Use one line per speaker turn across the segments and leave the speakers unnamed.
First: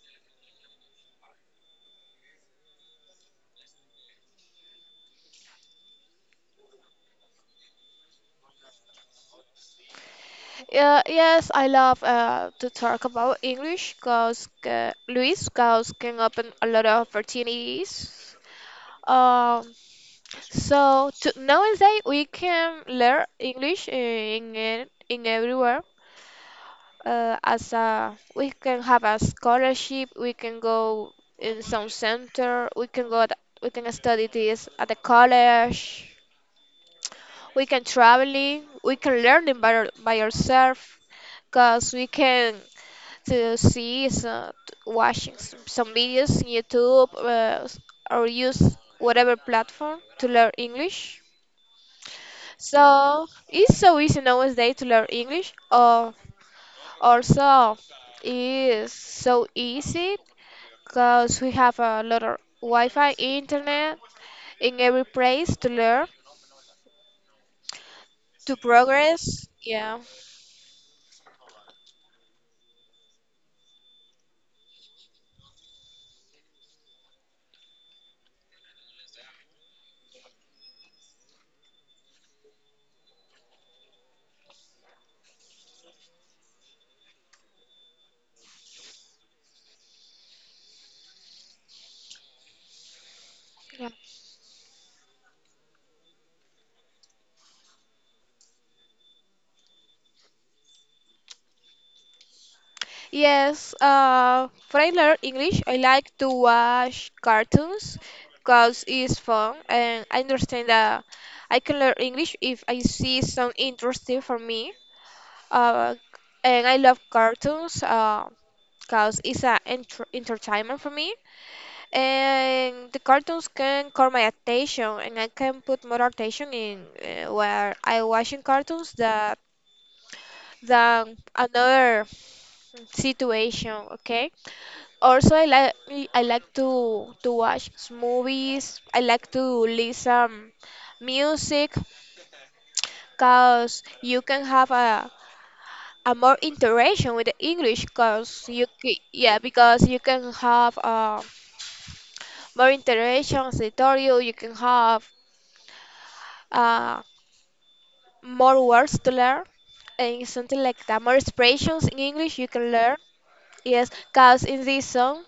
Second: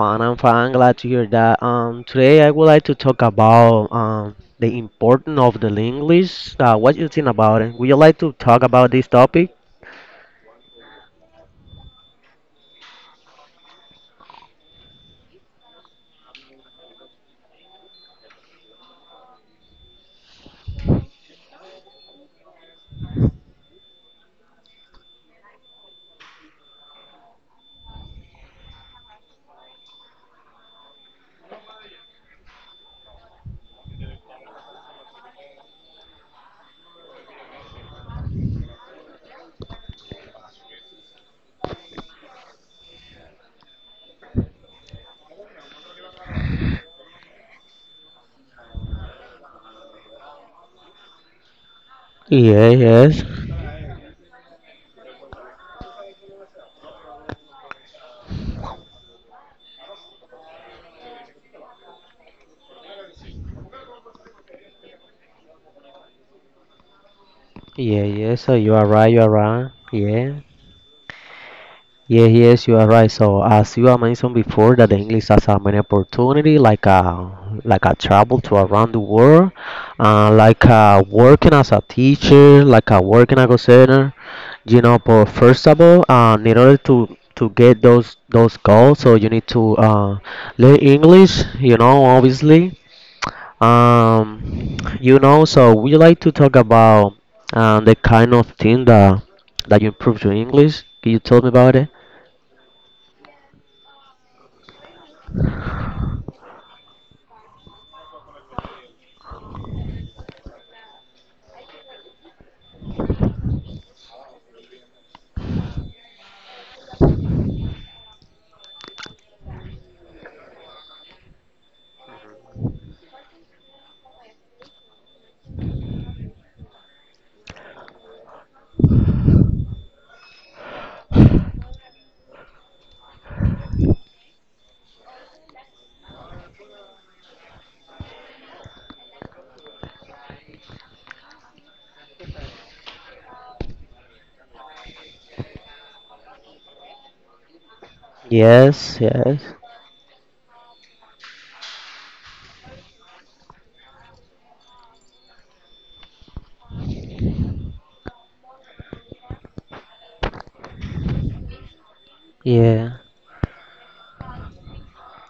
fine. I'm fine. Glad to hear that. Today I would like to talk about the importance of the English. What you think about it? Would you like to talk about this topic?
Yeah, yes, I love to talk about English because Luis, because can open a lot of opportunities. Um, Nowadays we can learn English in everywhere. As a, we can have a scholarship. We can go in some center. We can go. At, we can study this at the college. We can traveling, we can learning by, by ourselves because we can to see some, watching some videos in YouTube, or use whatever platform to learn English.
Yeah. Yes.
So it's so easy nowadays to learn English, or also it's so easy because we have a lot of wi-fi internet in every place to learn,
Yeah. Yes. So
to
you are right. You are
progress,
right.
yeah.
Yeah. Yeah, yes, you are right. So, as you have mentioned before, that the English has a many opportunity, like a travel to around the world, like working as a teacher, like a working as a center. You know, but first of all, in order to get those goals, so you need to learn English. You know, obviously. You know, so we like to talk about the kind of thing that you improve your English. Can you tell me about it?
Yes, when I learn English, I like to watch cartoons because it's fun, and I understand that I can learn English if I see some interesting for me. Uh, and I love cartoons, because it's an entertainment for me. And the cartoons can call my attention, and I can put more attention in, where I watching cartoons, that than another situation, okay? Also, I like to watch movies. I like to listen music, cause you can have a more interaction with the English, cause
Yes, yes.
yeah, because you can have, more interactions. I told you you can have, uh, more words to learn and something like that. More expressions in English you can
Yeah.
learn. Yes, cause in this song,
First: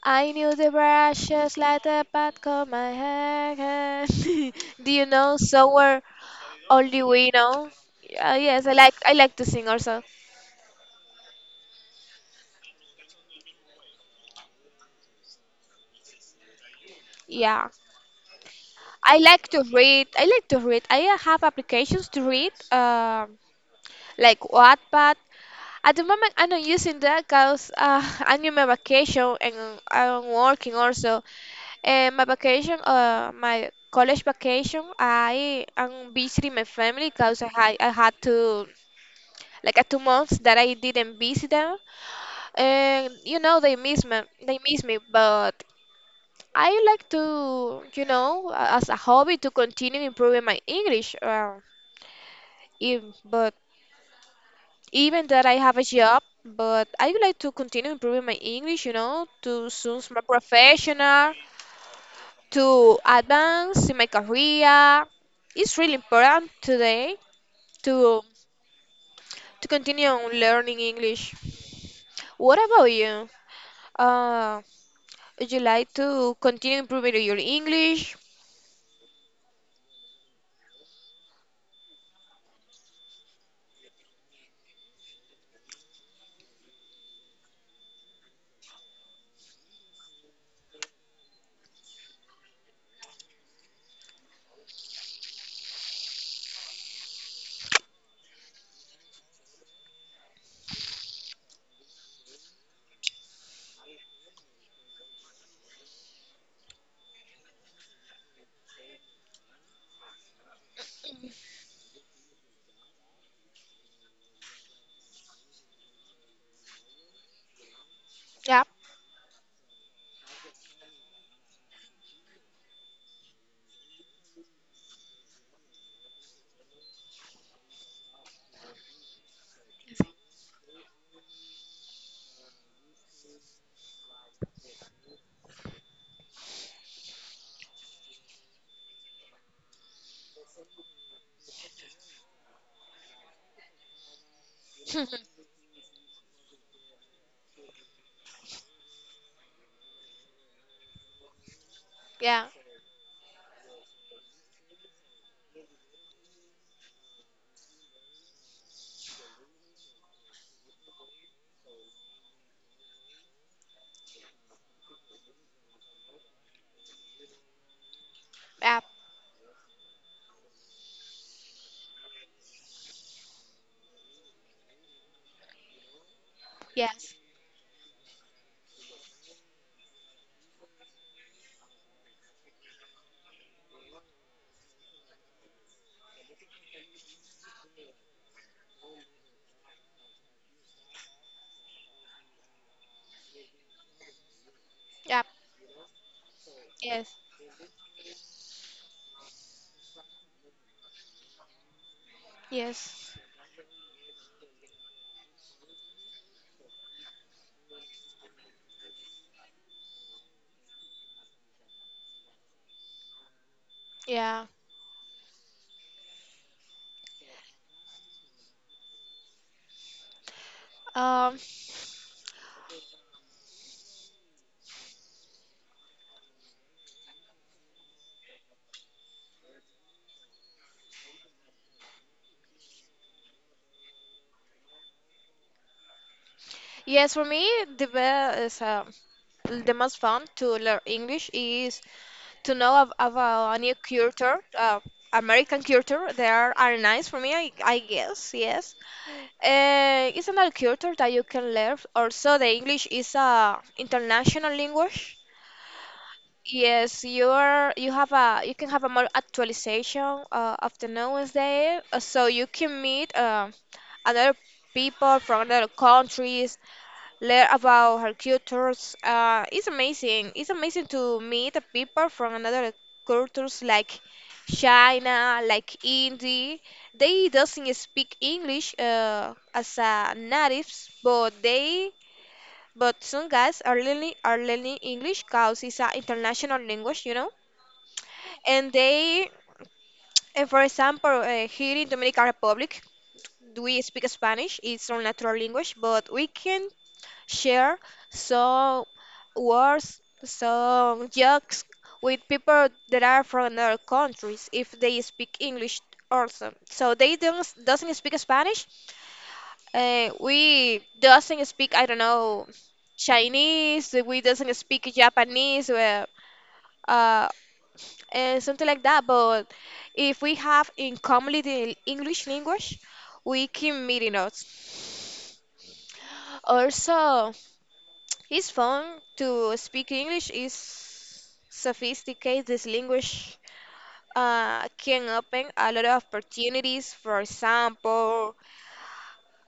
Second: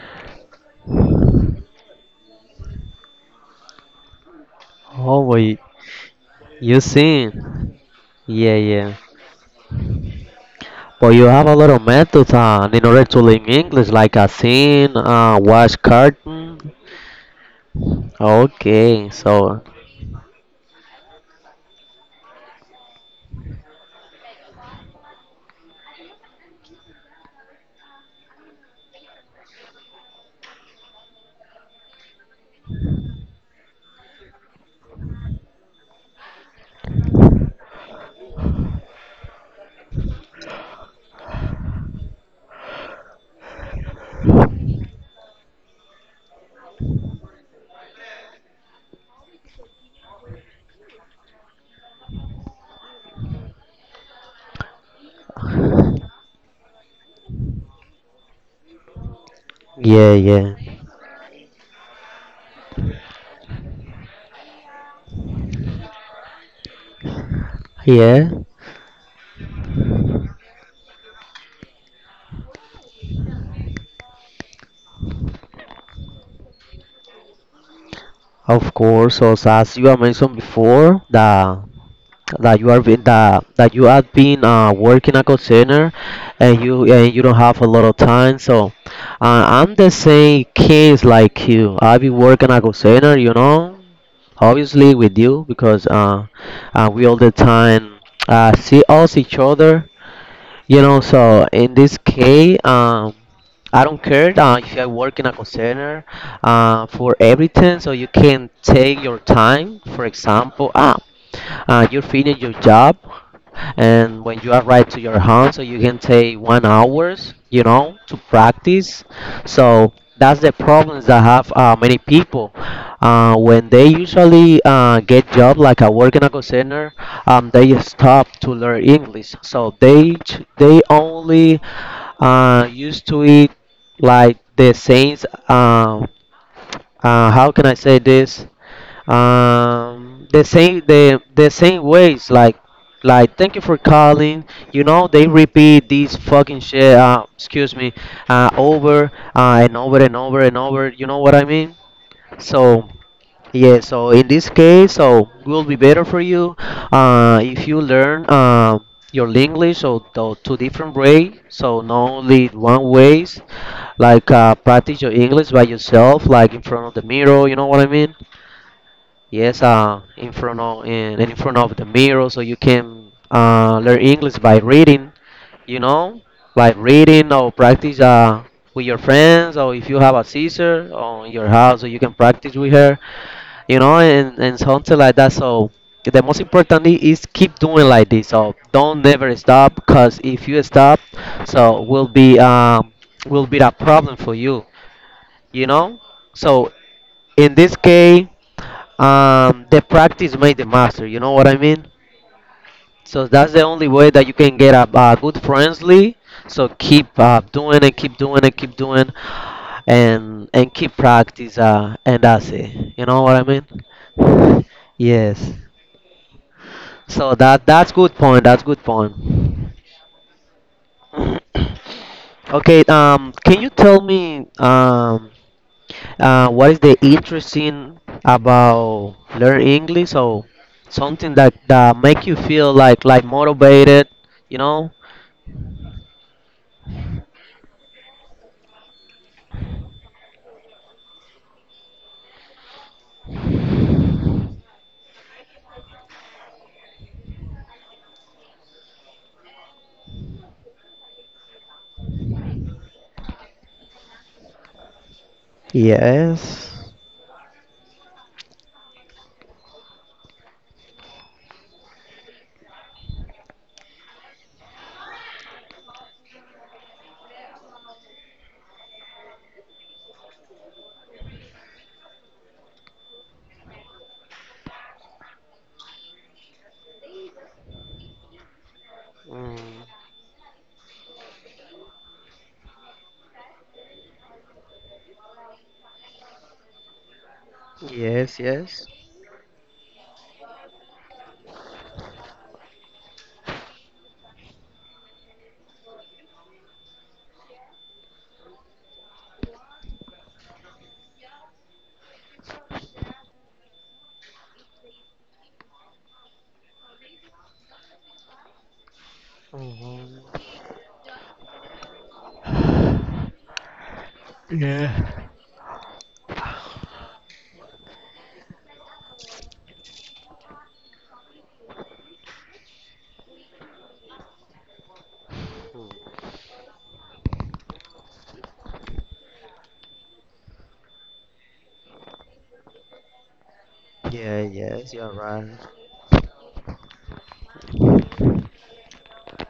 I knew the brushes like the back of my hand. Do you
Oh,
know
wait.
"Somewhere
You
Only We Know"?
seen? Yeah,
Yes,
yeah.
I like to sing also.
But you have a lot of methods on in order to learn English, like a scene, watch cartoon.
Yeah,
Okay,
I like
so
to read. I like to read. I have applications to read, like Wattpad. At the moment, I'm not using that because I'm in my vacation and I'm working also. And my vacation, my college vacation, I am visiting my family because I had to, like, a 2 months that I didn't visit them. And, you know, they miss me, but I like to, as a hobby to continue improving my English. If, but even that I have a job, but I would like to continue improving my English, you know, to soon
yeah,
my
yeah,
professional, to advance in my career. It's really important today to
yeah.
to continue on learning English. What about you? Uh, would you like to continue improving your English?
Of course. So, as you have mentioned before, that you have been working a call center, and you don't have a lot of time. So I'm the same case like you. I be working a call center, you know. Obviously with you because we all the time see us each other, you know, so in this case, I don't care, if I work in a call center, for everything. So you can take your time, for example, you finish your job, and when you arrive to your home, so you can take 1 hours, you know, to
Yep,
practice. So that's the problems that have many people. When they usually get job like a work in a call center, they stop to learn English. So they only used to it like the saints. How can I say this? The same the same ways like thank you for calling, you know, they repeat this fucking shit, excuse me, over and over and over and over, you know what I mean.
yeah,
So, yeah, so in this case, so will be better for you if you learn your English or the two different way, so not only one ways, like practice your English by yourself, like in front of the mirror, you know what I mean.
yep,
Yes, in front of the mirror, so you can learn English by reading, you know, by
yes,
reading or practice, with your friends, or if you have a sister or in your house, so you can practice with her, you know, and something like that. So the most important is keep doing like this. So don't never stop, cause if you stop, so will be a problem for you,
yep,
you know. So
yes,
in this case, the practice made the master. You know what I mean?
yes,
So that's the only way that you can get a good friendly. So keep doing and keep doing and keep doing, and keep practice. And that's it. You know what I mean?
yeah.
Yes. So that's good point. That's good point.
Um,
Okay. Can you tell me? What is the interesting about learn English? So something that make you feel like motivated, you know?
yes, for me, the best is, the most fun to learn English is to know of a new culture, American culture. They are nice for me, I guess. Yes, it's another culture that you can learn. Also, the English is a international language.
Yes.
Yes, you are. You have a. You can have a more actualization, of the knowledge there, so you can meet, other people from other countries, learn about her cultures. It's amazing. It's amazing to meet the people from another cultures like China, like India. They doesn't speak English, as
Mm,
a natives, but they but some guys are learning English because it's an international language, you know.
yes,
And
yes.
they, and for example, here in Dominican Republic, we speak Spanish. It's our natural language, but we can share some words, some jokes with people that are from other countries if they speak English also. So they don't doesn't speak Spanish.
Mhm.
We doesn't speak, I don't know, Chinese. We doesn't speak
Yeah.
Japanese. Well, uh, and something like that. But if we have in common the English language, we can meet in us. Also, his phone to speak English is sophisticated. This language,
Yeah, yes,
can
you're
open
right.
a lot of opportunities. For example,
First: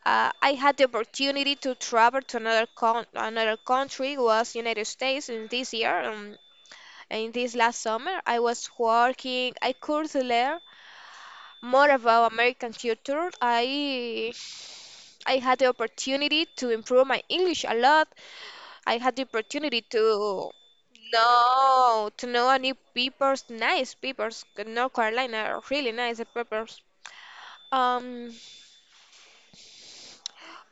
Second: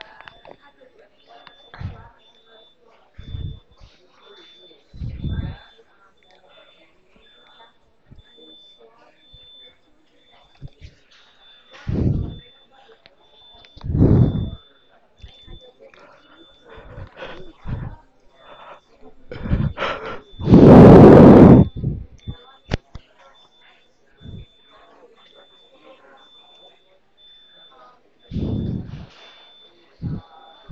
I had the opportunity to travel to another con another country, was United States, in this year. In this last summer, I was working. I could learn more about American culture. I had the opportunity to improve my English a lot. I had the opportunity to no to know a new peppers, nice peppers. North Carolina are really nice peppers. Um,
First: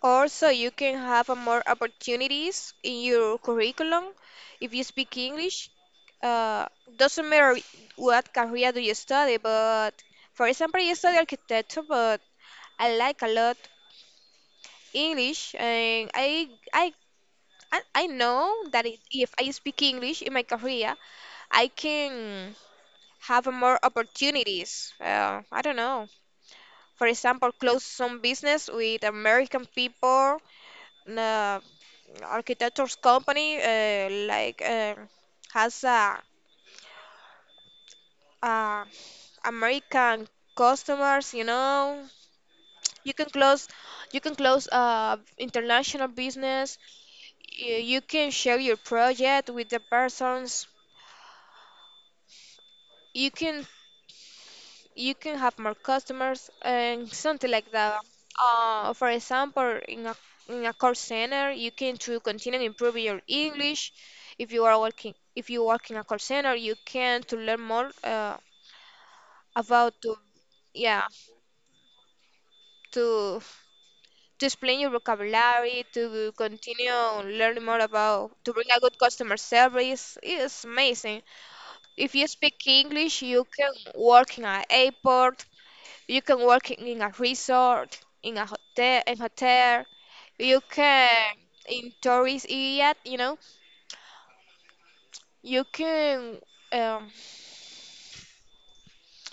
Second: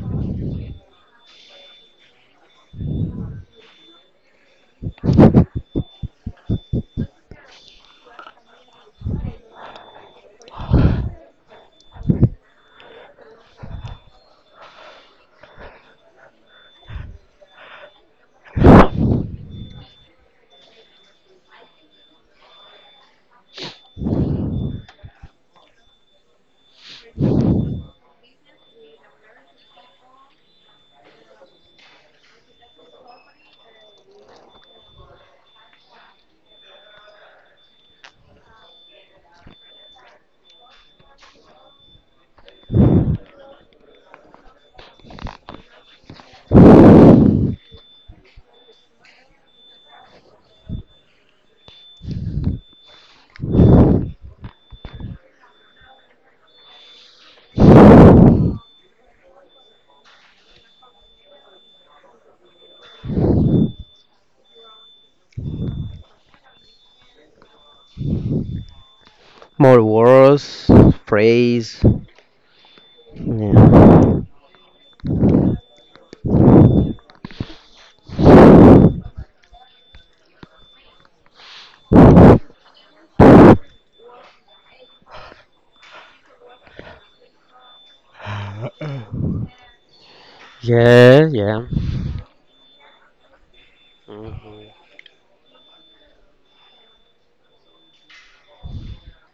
also you can have a more opportunities in your curriculum if you speak English. Uh, doesn't matter what career do you study, but for example, you study architecture, but I like a lot English, and I I know that it, if I speak English in my career, I can have more opportunities. I don't know. For example, close some business with American people, uh, architectures company, like, has, uh, American customers. You know, you can close you can close, international business. You can share your project with the persons. You can you can have more customers and something like that. For example, in a call center, you can to continue improving your English. If you work in a call center, you can to learn more,
More
about to,
words,
yeah,
phrase.
to
Yeah.
to explain your vocabulary, to continue learning more about to bring a good customer service. It's amazing. If you speak English, you can work in an airport. You can work in a resort, in a hotel, in hotel. You
Yeah,
can
yeah.
in tourist area, you know.
Hmm.
You can, um,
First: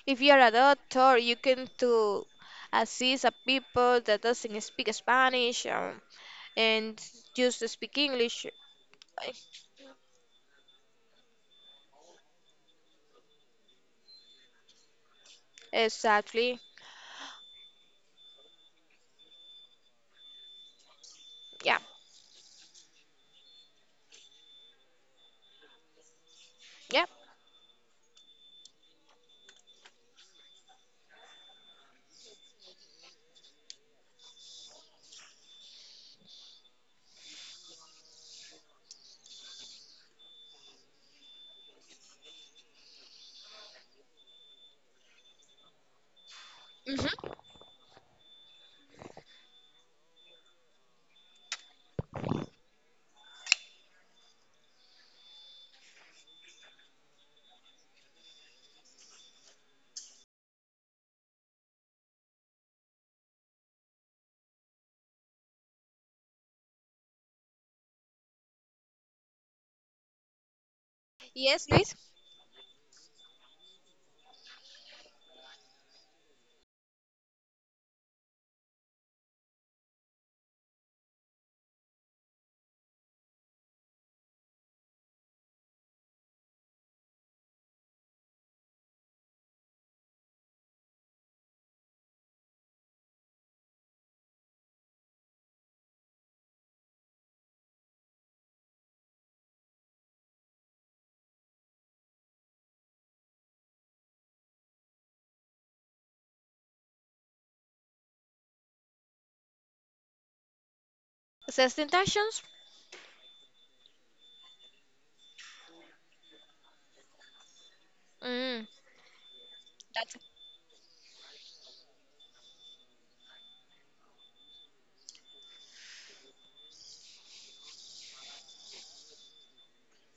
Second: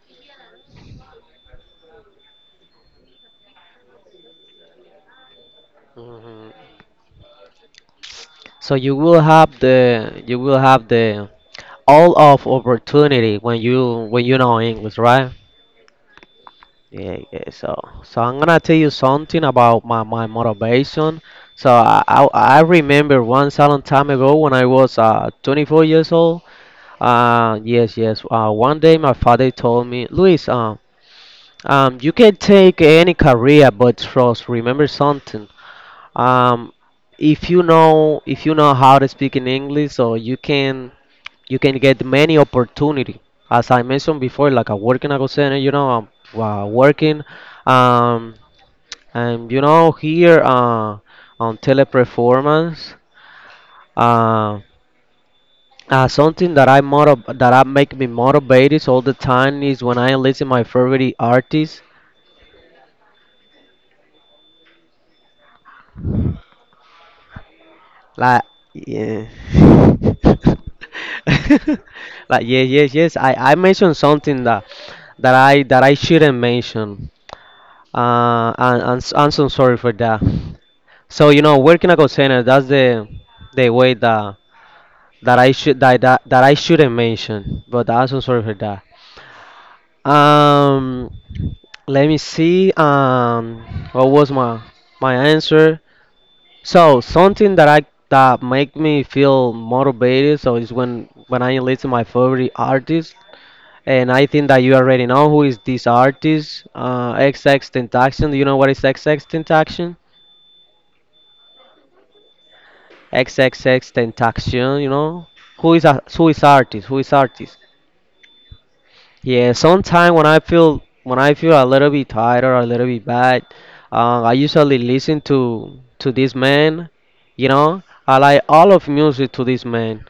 if you are a doctor, you can to assist a people that doesn't speak Spanish,
Hmm.
and just speak English.
So you will have the all of opportunity when you know English, right?
Exactly.
Yeah, yeah. So I'm gonna tell you something about my motivation. So
Yeah.
I remember once a long time ago when I was 24 years old.
Yeah.
Yes, yes. One day my father told me, Luis, you can take any career, but trust. Remember something. Um, if you know how to speak in English, so you can get many opportunity as I mentioned before, like I work in a call center, you know. I'm working,
Hmm.
um and you know, here on teleperformance. uh, Something that I make me motivated all the time is when I listen my favorite artist, like. Yeah.
Yes, Luis.
Like, yes, yes, yes, I mentioned something that I shouldn't mention. I'm so sorry for that. So you know, working a call center, that's the way that I should that I shouldn't mention. But I'm so sorry for that. Um, Let me see. What was my answer? So something that make me feel motivated. So is when I listen my favorite artist, and I think that you already know who is this artist. XX Tentacion. Do you know what is XX
Sexta intentions?
XXX Tentacion, you know? Who is artist? Who is artist?
Mm,
Yeah,
that's
sometimes when I feel a little bit tired or a little bit bad, I usually listen to this man, you know? I like all of music to this man.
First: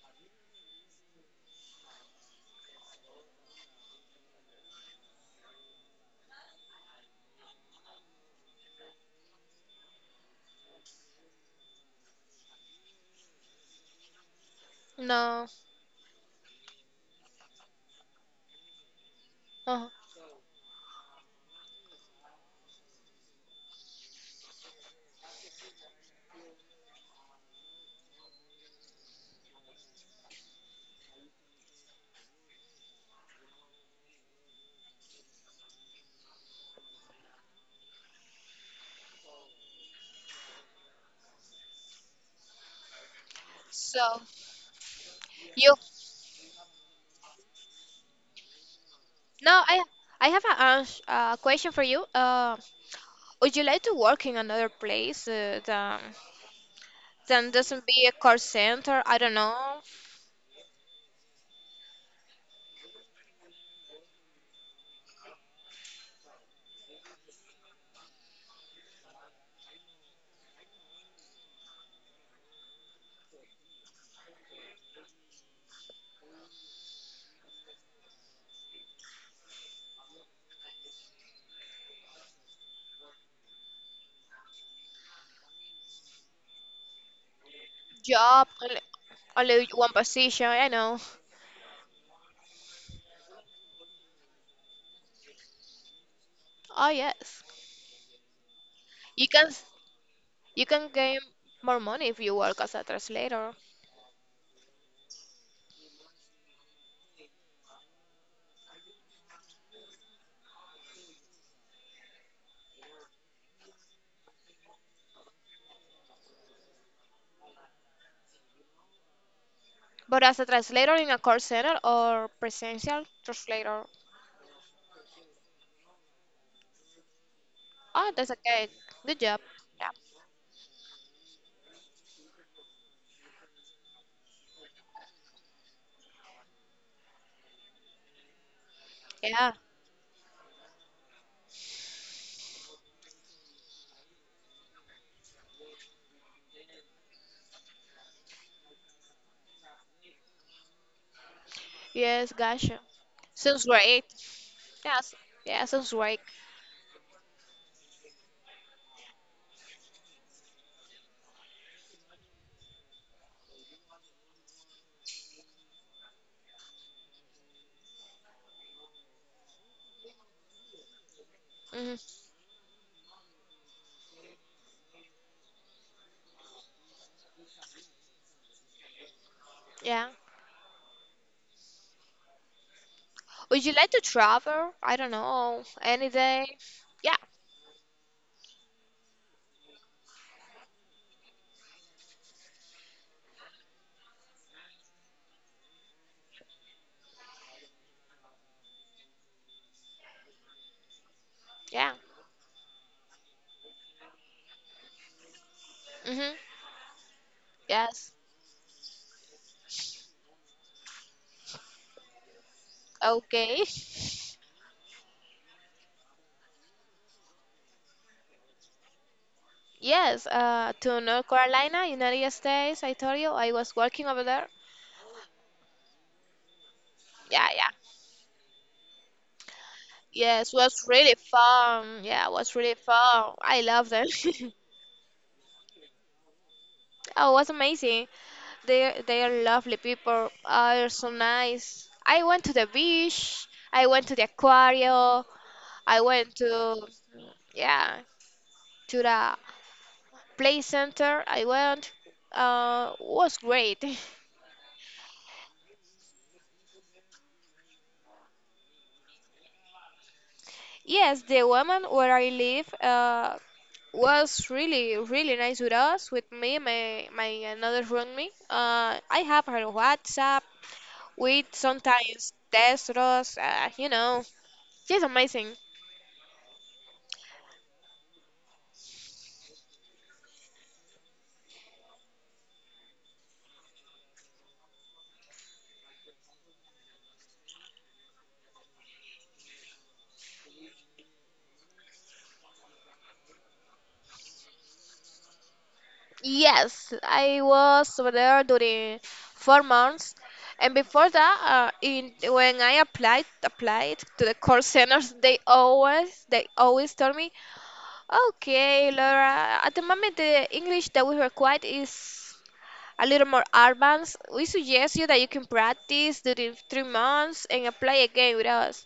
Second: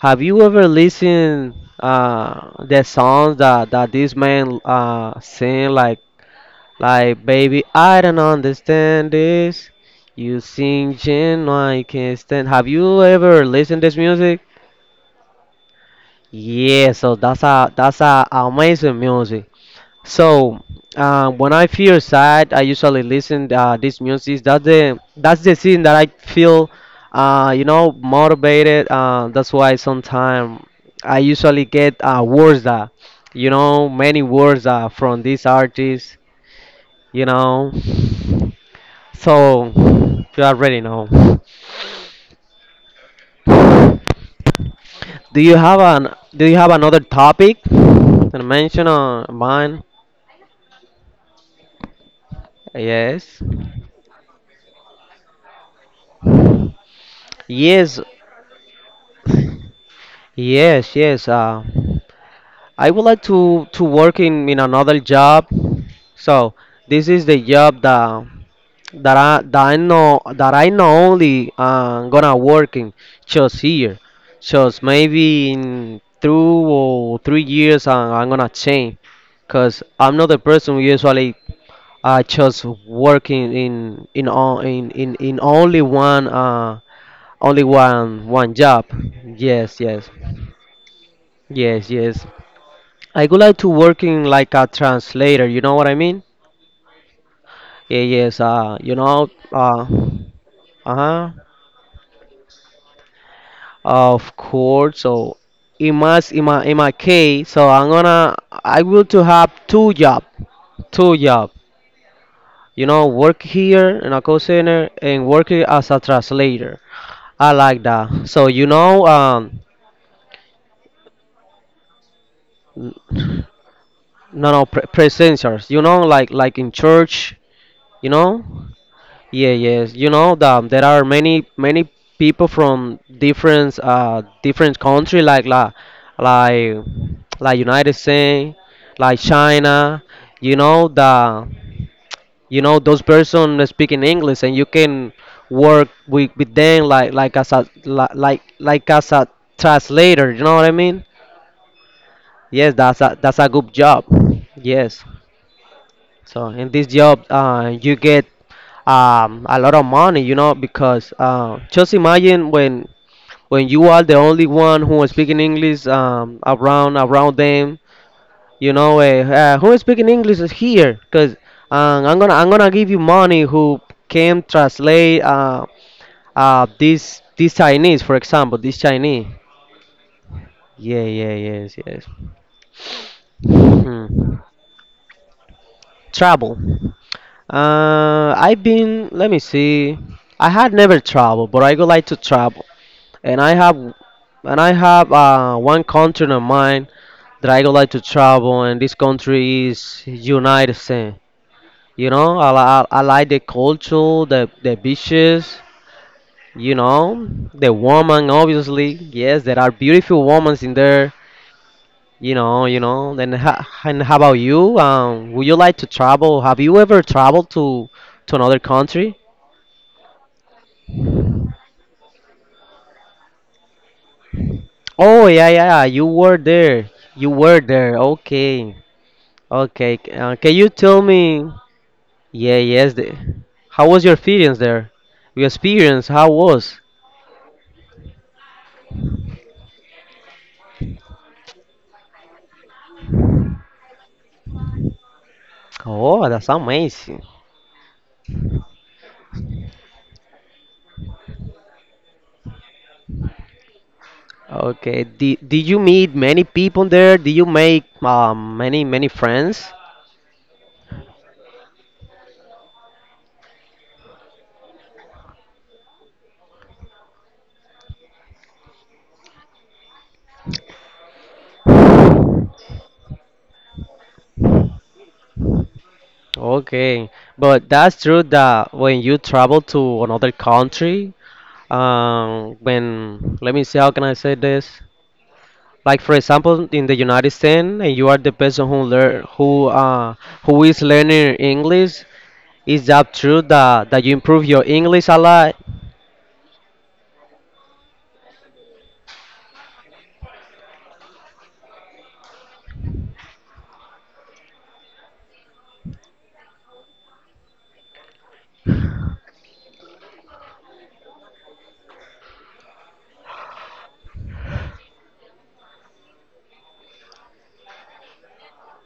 Have you ever listened the songs that this man sing, like baby, I don't understand this. You sing Jin, I can't stand. Have you ever listened this music?
no.
Yeah, so that's a amazing music.
uh
So when I feel sad, I usually listen this music. That's the scene that I feel, you know, motivated. That's why sometimes I usually get words that, you know, many words from this artist. You know, so you already know.
So
Do you
you.
have an Do you have another topic to mention or
Now
mine?
I have a a question for you.
Yes.
Would you like to work in another place, than doesn't
Yes,
be a call center? I don't know,
yes, yes. I would like to work in another job. So this is the job that I know only gonna work in just here. Just maybe in 2 or 3 years I'm gonna change, cause I'm not the person who usually just working in o- in in only one Only one
job,
one
only
job.
only
Yes,
one
yes,
position. I know.
yes, yes. I would like to work in like a translator. You know what I mean?
Oh yes,
Yeah, yes. You
you
know.
can s- you can gain
Uh-huh.
more money if you work as a translator.
Of course. So, in my s- in my case, so I will to have two job, two job. You know, work here in a call center and work as a translator. I like that. So you know,
But as a translator in a call center or
no,
presential translator,
no, presenters. You know, like in church. You
oh that's
know?
okay. Good job.
Yeah,
Yeah.
yes. You know that there are many people from different country, like United States, like
Yeah.
China. You know the you know those person speaking English, and you can work with them like as a translator. You know what I mean?
Yes,
Yes,
gotcha.
that's a
Sounds
good job.
great.
Yes.
Yes. Yeah, sounds great.
So in this job, you get a lot of money, you know, because just imagine when you are the only one who is speaking English, around them, you know, who is speaking English is here, cause I'm gonna give you money who can translate, this Chinese, for example, this Chinese.
Yeah.
Yeah, yeah, yes, yes.
Would you like to
Hmm.
travel? I don't know. Any
Travel.
day? Yeah.
I've been, let me see. I had never traveled, but I would like to travel. And I have and I have one country in mind that I would like to travel, and this country is United States.
Yeah.
You know, I like the culture, the beaches,
Mm-hmm.
you know, the
Yes.
woman obviously. Yes, there are beautiful women in there. You know, you know.
Okay.
And how about you? Would you like to travel? Have you ever traveled to another country?
Yes. To North Carolina, United States. I told you I was working over there.
Oh, yeah, yeah, yeah. You were there. You
Yeah.
were
Yeah.
there. Okay, okay. Can
Yes.
you
Was
tell
really
me?
fun. Yeah. Was
Yeah,
really
yes.
fun. I
How
love
was
them.
your experience there? Your experience, how was?
Oh, it was amazing. They are lovely people. Ah, they're so nice. I went to the beach. I went to the aquarium. I
Oh,
went
that's
to,
amazing.
yeah, to the play center. I went, was great.
Okay. Did you meet many people there? Did you make many friends?
Yes, the woman where I live, was really, really nice with us, with me, my another roommate. I have her WhatsApp. We sometimes text us, you know. She's amazing.
Okay, but that's true that when you travel to another country, when let me see, how can I say this? Like, for example, in the United States, and you are the person who is learning English. Is that true that you improve your English a lot?
Yes, I was over there during 4 months, and before that, in when I applied to the call centers, they always told me, okay, Laura. At the moment, the English that we require is a little more advanced. We suggest you that you can practice during 3 months and apply again with us.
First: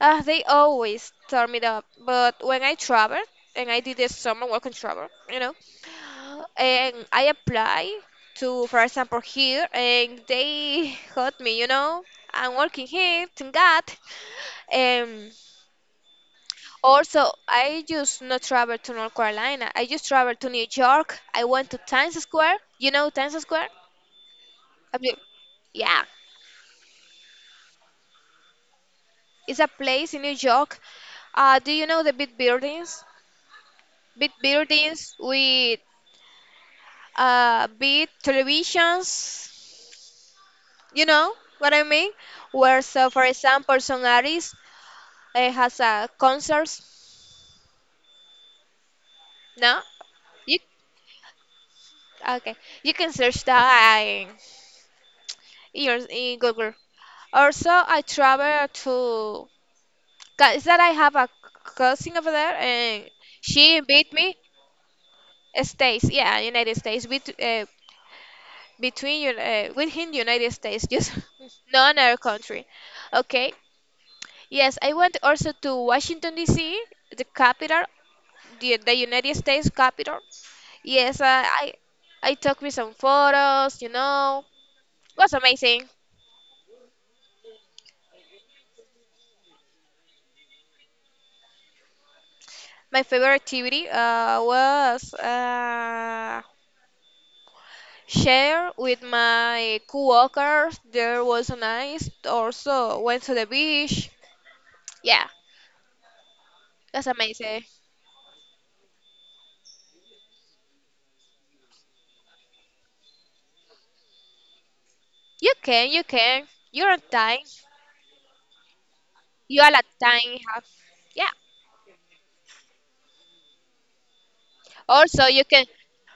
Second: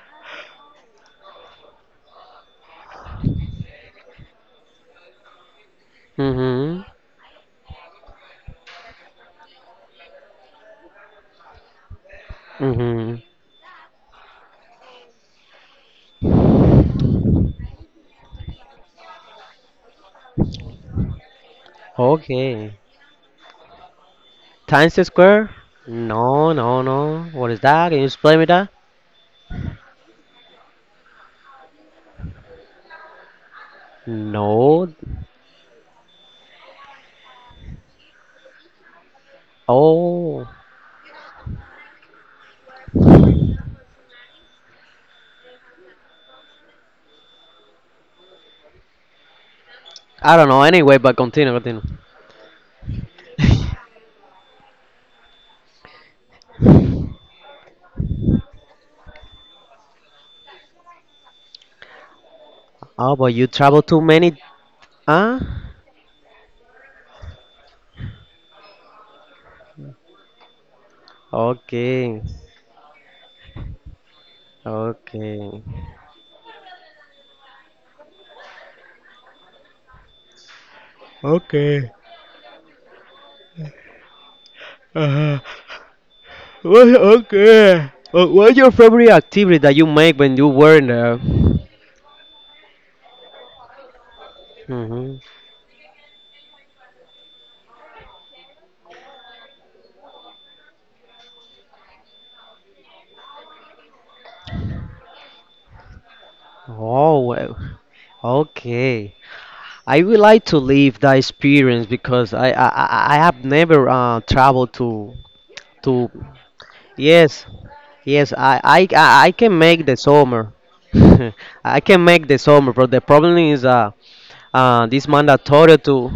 They always turn it up, but when I travel and I did this summer working travel, you know,
Mm-hmm.
and I apply to, for example, here, and they got me, you know. I'm working
Mm-hmm.
here, thank God. Um, also, I just not travel to North Carolina. I just travel to New York. I went to Times Square.
Okay.
You know Times Square?
Times
Have you?
Square?
Yeah,
No, no, no. What is that? Can you explain me that?
it's a place in New York. Do you know the big buildings? Big
No.
buildings with, big televisions.
Oh.
You know what I mean? Where, so for example, some artist, has a concert. No,
I don't
you
know. Anyway, but continue, continue.
okay? You can search that years in Google. Also, I travel to, 'cause that I have a cousin over there, and
Oh, but you
she
travel too
beat
many.
me
Huh?
states. Yeah, United States with, between you, within United States, just no another
Okay.
country. Okay. Yes, I went also
Okay.
to Washington D.C., the capital, the United States capital. Yes,
Okay.
I took me some photos. You know, it was
Uh-huh.
amazing.
Well, okay. What's your favorite activity that you make when you were in there?
My favorite activity, was,
Hmm.
share with my coworkers. There was nice. Also went to the beach. Yeah, that's
Oh, well.
amazing.
Okay. I would like to live that experience because I have never traveled to
You can, you
to
can. You're on time.
Yes, yes, I can
You are at
make the
time.
summer.
Yeah.
I can make the summer, but the problem is this
Also, you can.
mandatory to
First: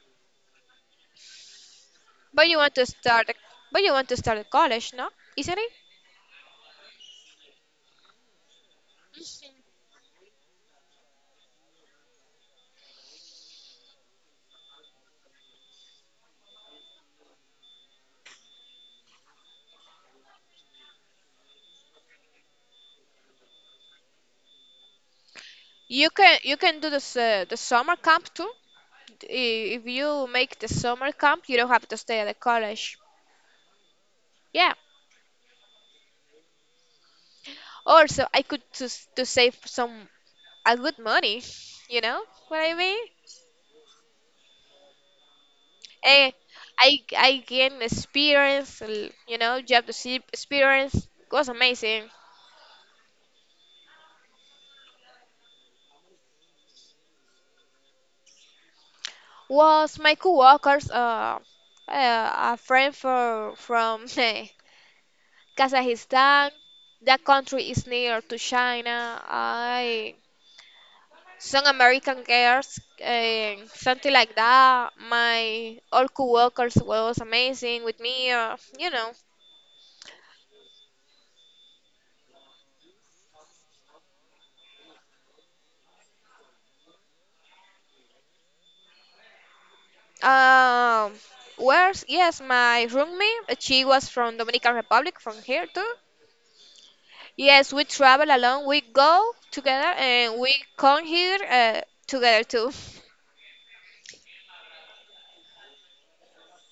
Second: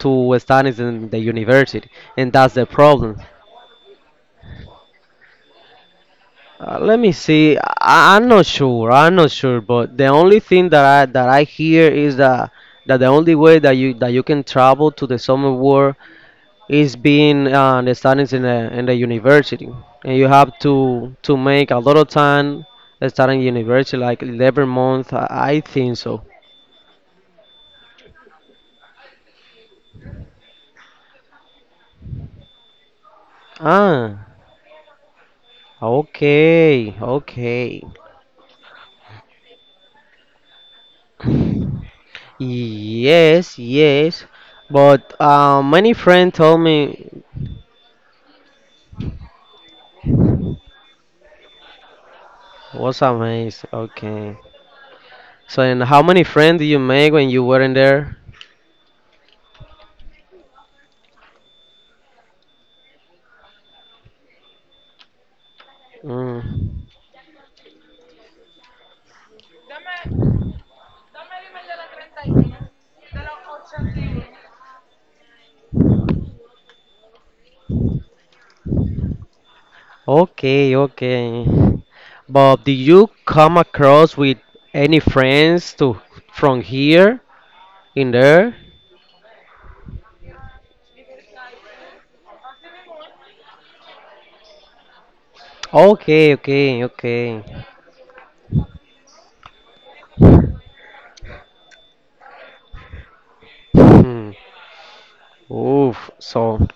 to studies in the university, and
But
that's
you
the
want to
problem.
start. But you want to start a college, no? Isn't it?
Let me see. I'm not sure. I'm not sure,
Mhm.
but the only thing that I hear is that the only way that you can travel to the summer world is being the students in the university, and you have to make a lot of time studying university, like 11 month. I think so.
You can do this, the summer camp too. If you make the summer camp, you don't have to stay at the college.
Ah,
Yeah.
okay, okay.
Also, I could to to save some a good money. You know what I mean?
Yes, yes. But many friends
And
told me
I gained experience. You know, job to experience was amazing.
was amazing. Okay. So, and how many friends did you make when you weren't there?
Was my coworkers, a friend for from Kazakhstan?
Mm.
That country is near to China. I some American girls and something like that. My all co-workers was amazing with me. You know,
Okay, okay. But did you come across with any friends to from here in there?
Um, where's yes, my roommate, she was from Dominican Republic, from here too.
Okay, okay, okay.
Yes, we travel alone, we go together, and we come here together too.
Hmm. Oof. So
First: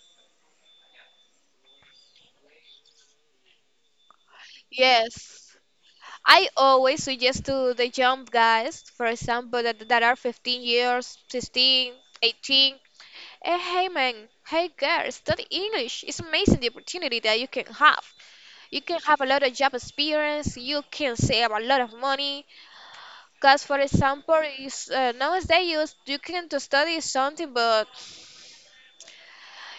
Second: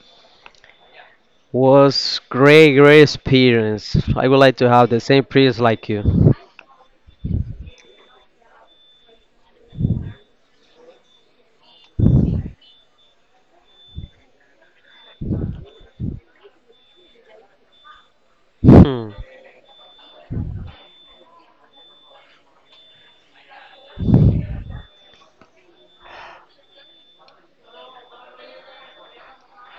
was great, great experience. I would like to have the same
Yes.
experience like you.
I always suggest to the young guys, for example, that are 15 years, 16, 18, hey man, hey girl, study English. It's amazing the opportunity that you can have. You can
Hmm.
have a lot of job experience, you can save a lot of money, because, for example, is, nowadays you can to study something, but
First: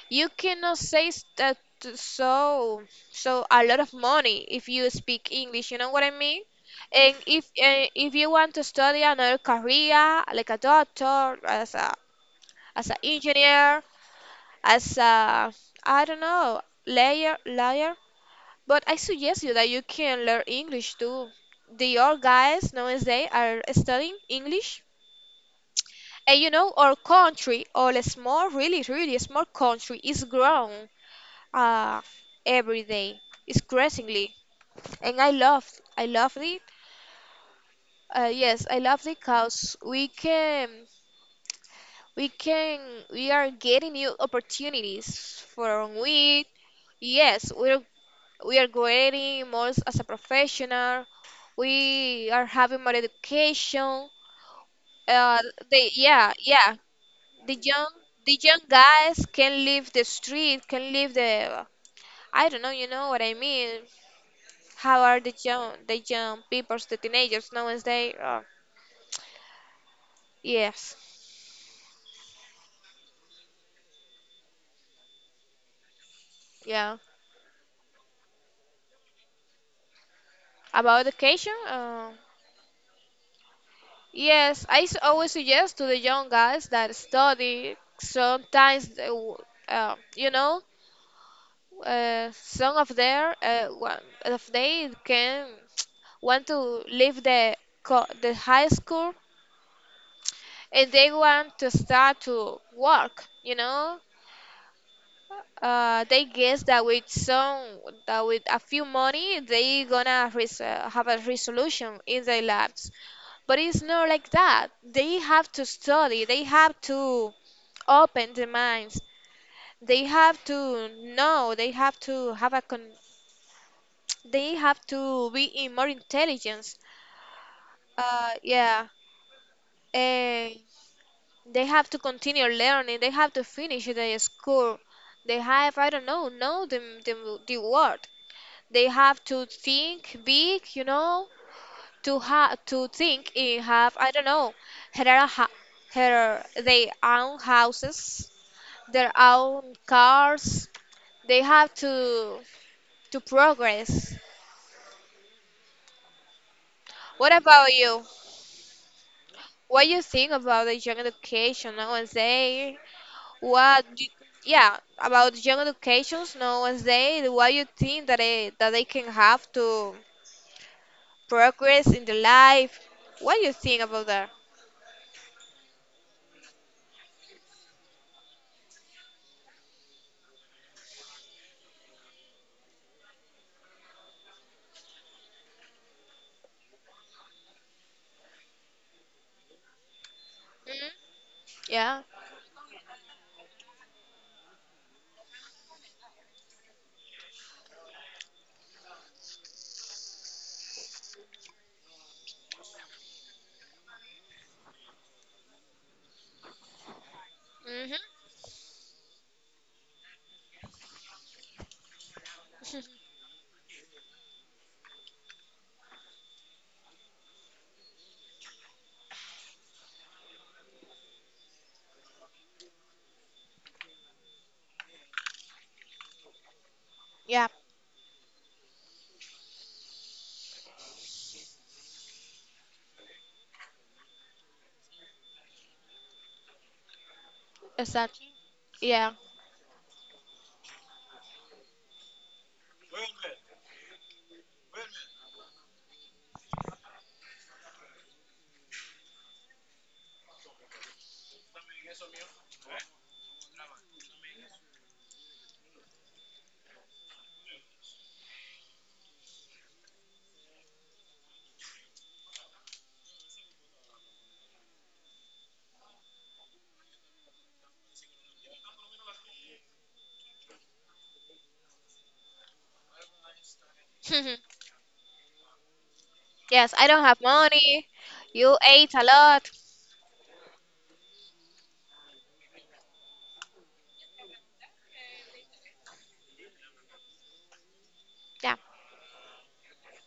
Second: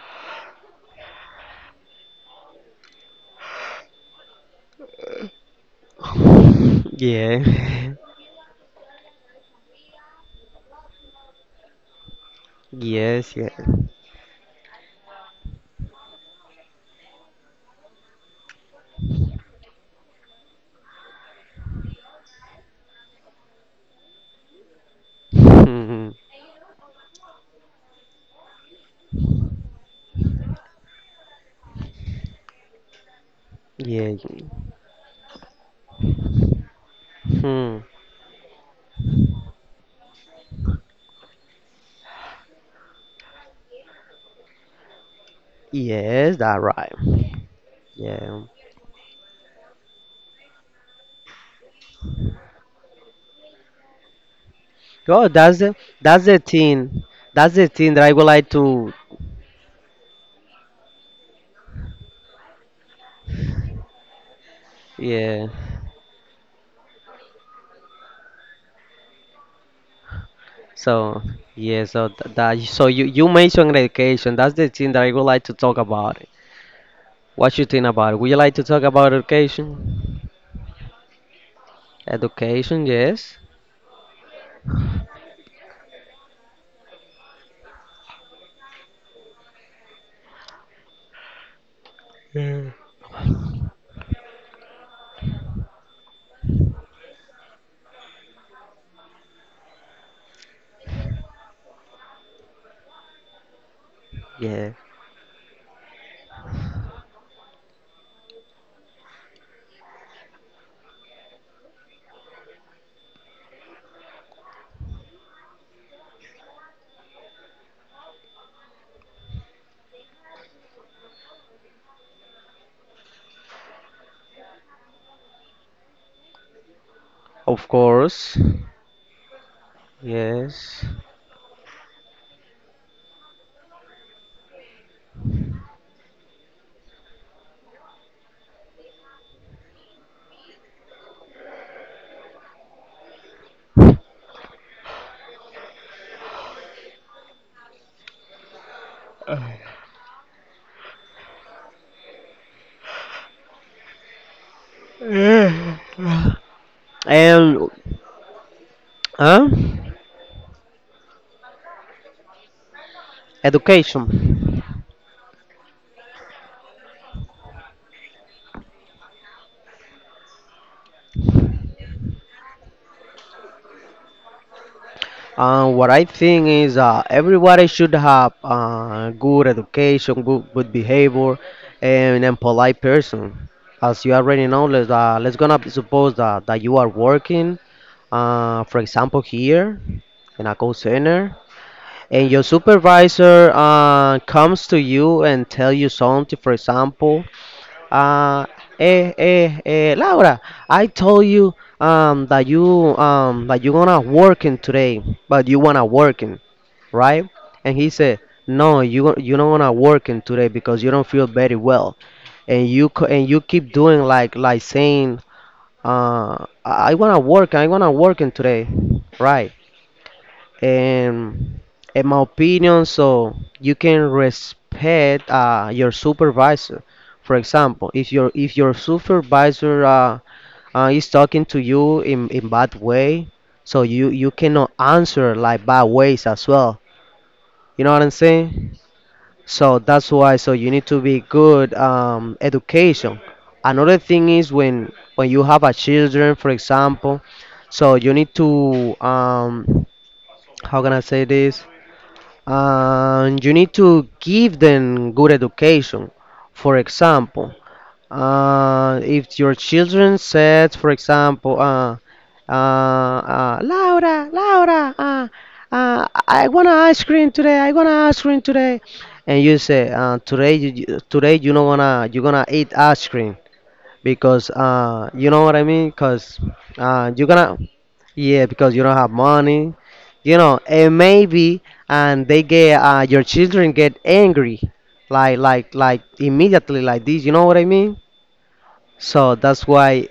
you cannot say so a lot of money if you speak English. You know what I mean? And
Yeah.
if you want to study another career, like a doctor, as a as an
Yes, yeah.
engineer, as a I don't know, lawyer. But I suggest you that you can learn English too. The old guys nowadays are studying English.
Hmm.
And you know, our country, all small, really, really small country, is grown uh, every day, it's
Yeah.
increasingly. And I love it.
Hmm.
Yes, I love it because we can, we can, we are getting new opportunities from
Yes,
it.
that right.
Yes,
Yeah.
we are growing more as a professional. We are having more education.
Oh,
Uh,
that's the
yeah, yeah,
thing. That's
the
the
young
thing that I would
the
like
young
to.
guys can leave the street, can leave the I don't know. You know what I mean? How are
Yeah.
the young people, the teenagers nowadays? Yes,
So yeah. So th- that so you mentioned education. That's the thing that I would like to talk about.
yeah,
What you think about it? Would you like to talk about education?
about education.
Education, yes.
Yes, always suggest to the young guys that study. Sometimes they w- you know
Yeah.
some of their One of they can want to leave the high school and they want to start to work, you know.
Yeah.
They guess that with some, that with a few money they gonna have a resolution in their lives, but it's not like that. They have to study, they have to open their minds, they have to know, they have to have a they have to be in more intelligence.
Of course.
Yeah. And
Yes.
they have to continue learning. They have to finish their school. They have, I don't know the the word. They have to think big, you know, to have to think in have, I don't know, her, ha- her their own houses, their own cars. They have to progress.
Uh,
What
And
about you?
huh?
What you think about the young education nowadays? What?
Education.
Yeah, about young educations nowadays. What you think that they can have to progress in their life? What you think about that?
What I think is everybody should have good education, good, good behavior, and a polite person. As you already know, let's gonna suppose that you are working, for example, here in a call
Hmm.
center,
Yeah.
and your supervisor comes to you and tell you something. For example, uh, Laura, I told you that you that you gonna working today, but you wanna working, right? And he
Hmm.
said, "No, you don't wanna work in today because you don't feel very well, and you keep doing like saying, I wanna work, I wanna work in today, right? And in my opinion, so you can respect your supervisor. For
Yeah.
example, if your supervisor is talking to you in bad way, so you cannot answer like bad ways as well. You know what I'm
Exactly.
saying?
Yeah.
So that's why. So you need to be good education. Another thing is when you have a children, for example. So you need to how can I say this? You need to give them good education. For example, if your children said, for example, Laura, Laura, I want an ice cream today. I want an ice cream today. And you say, today, today you don't wanna, you're gonna eat ice cream because, you know what I mean? Cause,
Yes, I don't have
you're gonna,
money.
yeah,
You
because you
ate
don't
a
have
lot.
money. And maybe, and they get, your children get angry, like immediately, like this. You know what I mean?
Yeah.
So that's why,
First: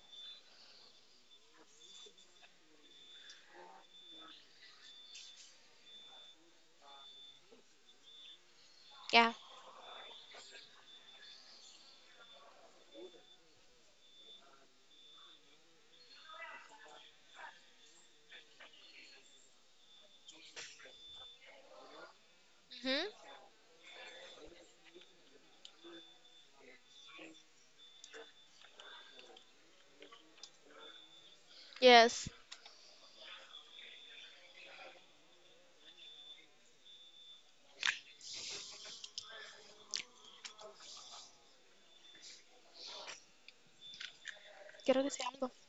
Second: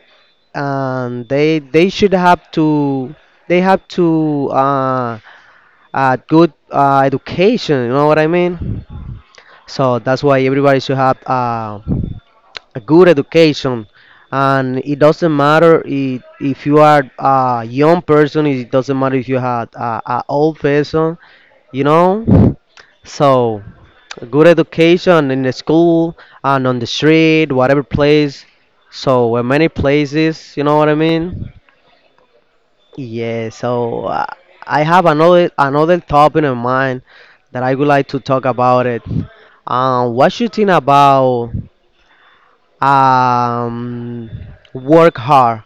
and they should have to they have to good education. You know what I mean?
Yeah.
So that's why everybody should have a good education. And it doesn't matter if you are a young person, it doesn't matter if you are a old person, you know?
Hmm.
So, good education in the school and on the street, whatever place. So, in many places, you know what I mean?
Yes.
Yeah, so I have another topic in mind that I would like to talk about it. What you think about um
Quiero que
work
sea algo.
hard,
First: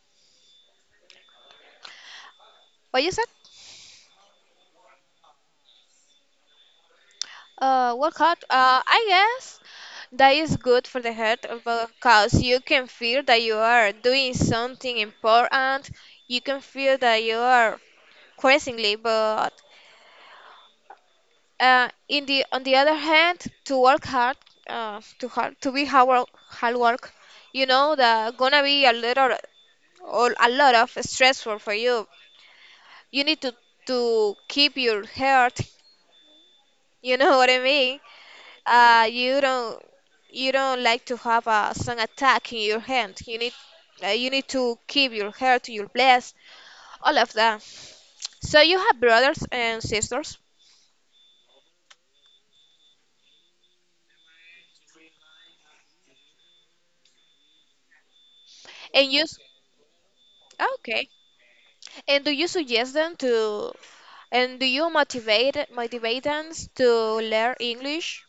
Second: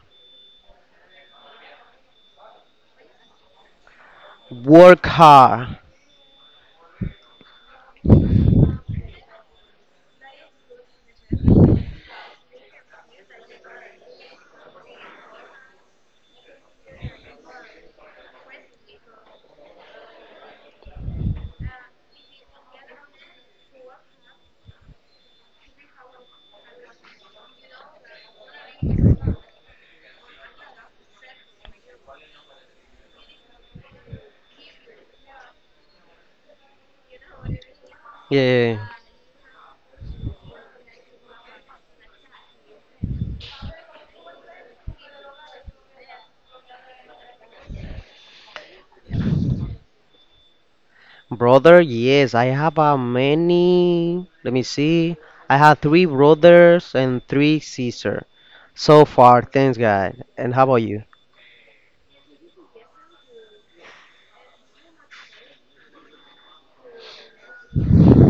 What you said?
work hard?
Workout, I guess that is good for the health because you can feel that you are doing something important. You can feel that you are crazingly. But in the on the other hand, to work hard, to be hard work, you know that gonna be a little or a lot of stressful for you. You need to keep your health. You know what I mean?
Yeah,
Uh, you don't you don't like to have a sun attack in your hand. You need to keep your hair to your place, all of that. So you have brothers and sisters,
brother. Yes, I have a many. Let me see. I have three brothers and three sisters so
and you s-
far. Thanks, God. And how about you?
okay. And do you suggest them to, and do you motivate them to learn English?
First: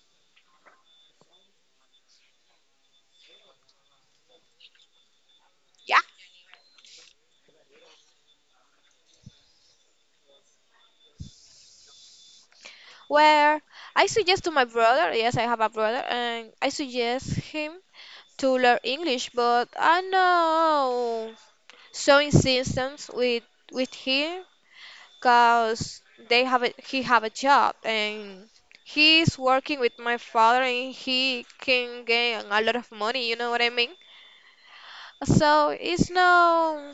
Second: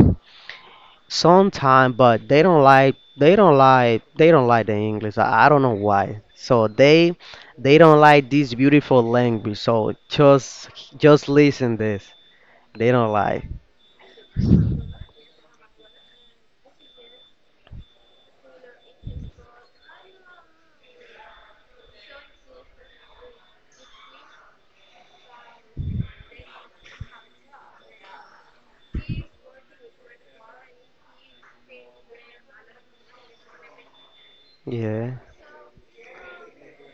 Sometime, but they don't like they don't like they don't like the English. I don't know
Yeah.
why. So they don't like this beautiful language. So just listen this. They don't like.
Well, I suggest to my brother. Yes, I have a brother, and I suggest him to learn English. But I know, so insistence with him because they have a, he have a job and he's working with my father and he can gain a lot of money, you know what I mean?
Yeah.
So it's no,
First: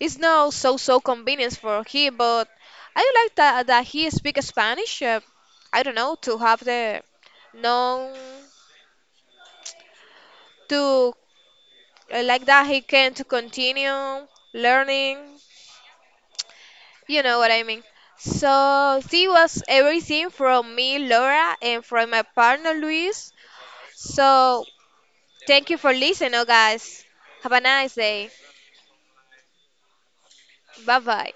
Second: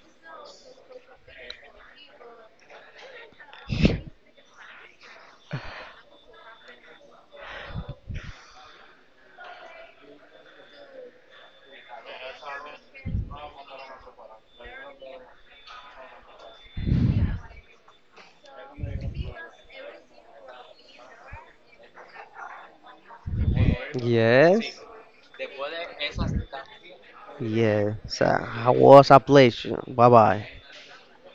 it's no so so convenience for him, but I do like that that he speak spanish. I don't know, to have the, no, to like that he can to continue learning. You know what I mean. So she was everything from me, Laura, and from my partner, Luis. So
Yes.
thank you for listening, oh guys. Have a nice
Yes. So,
day.
I was a pleasure. Bye bye.
Bye bye.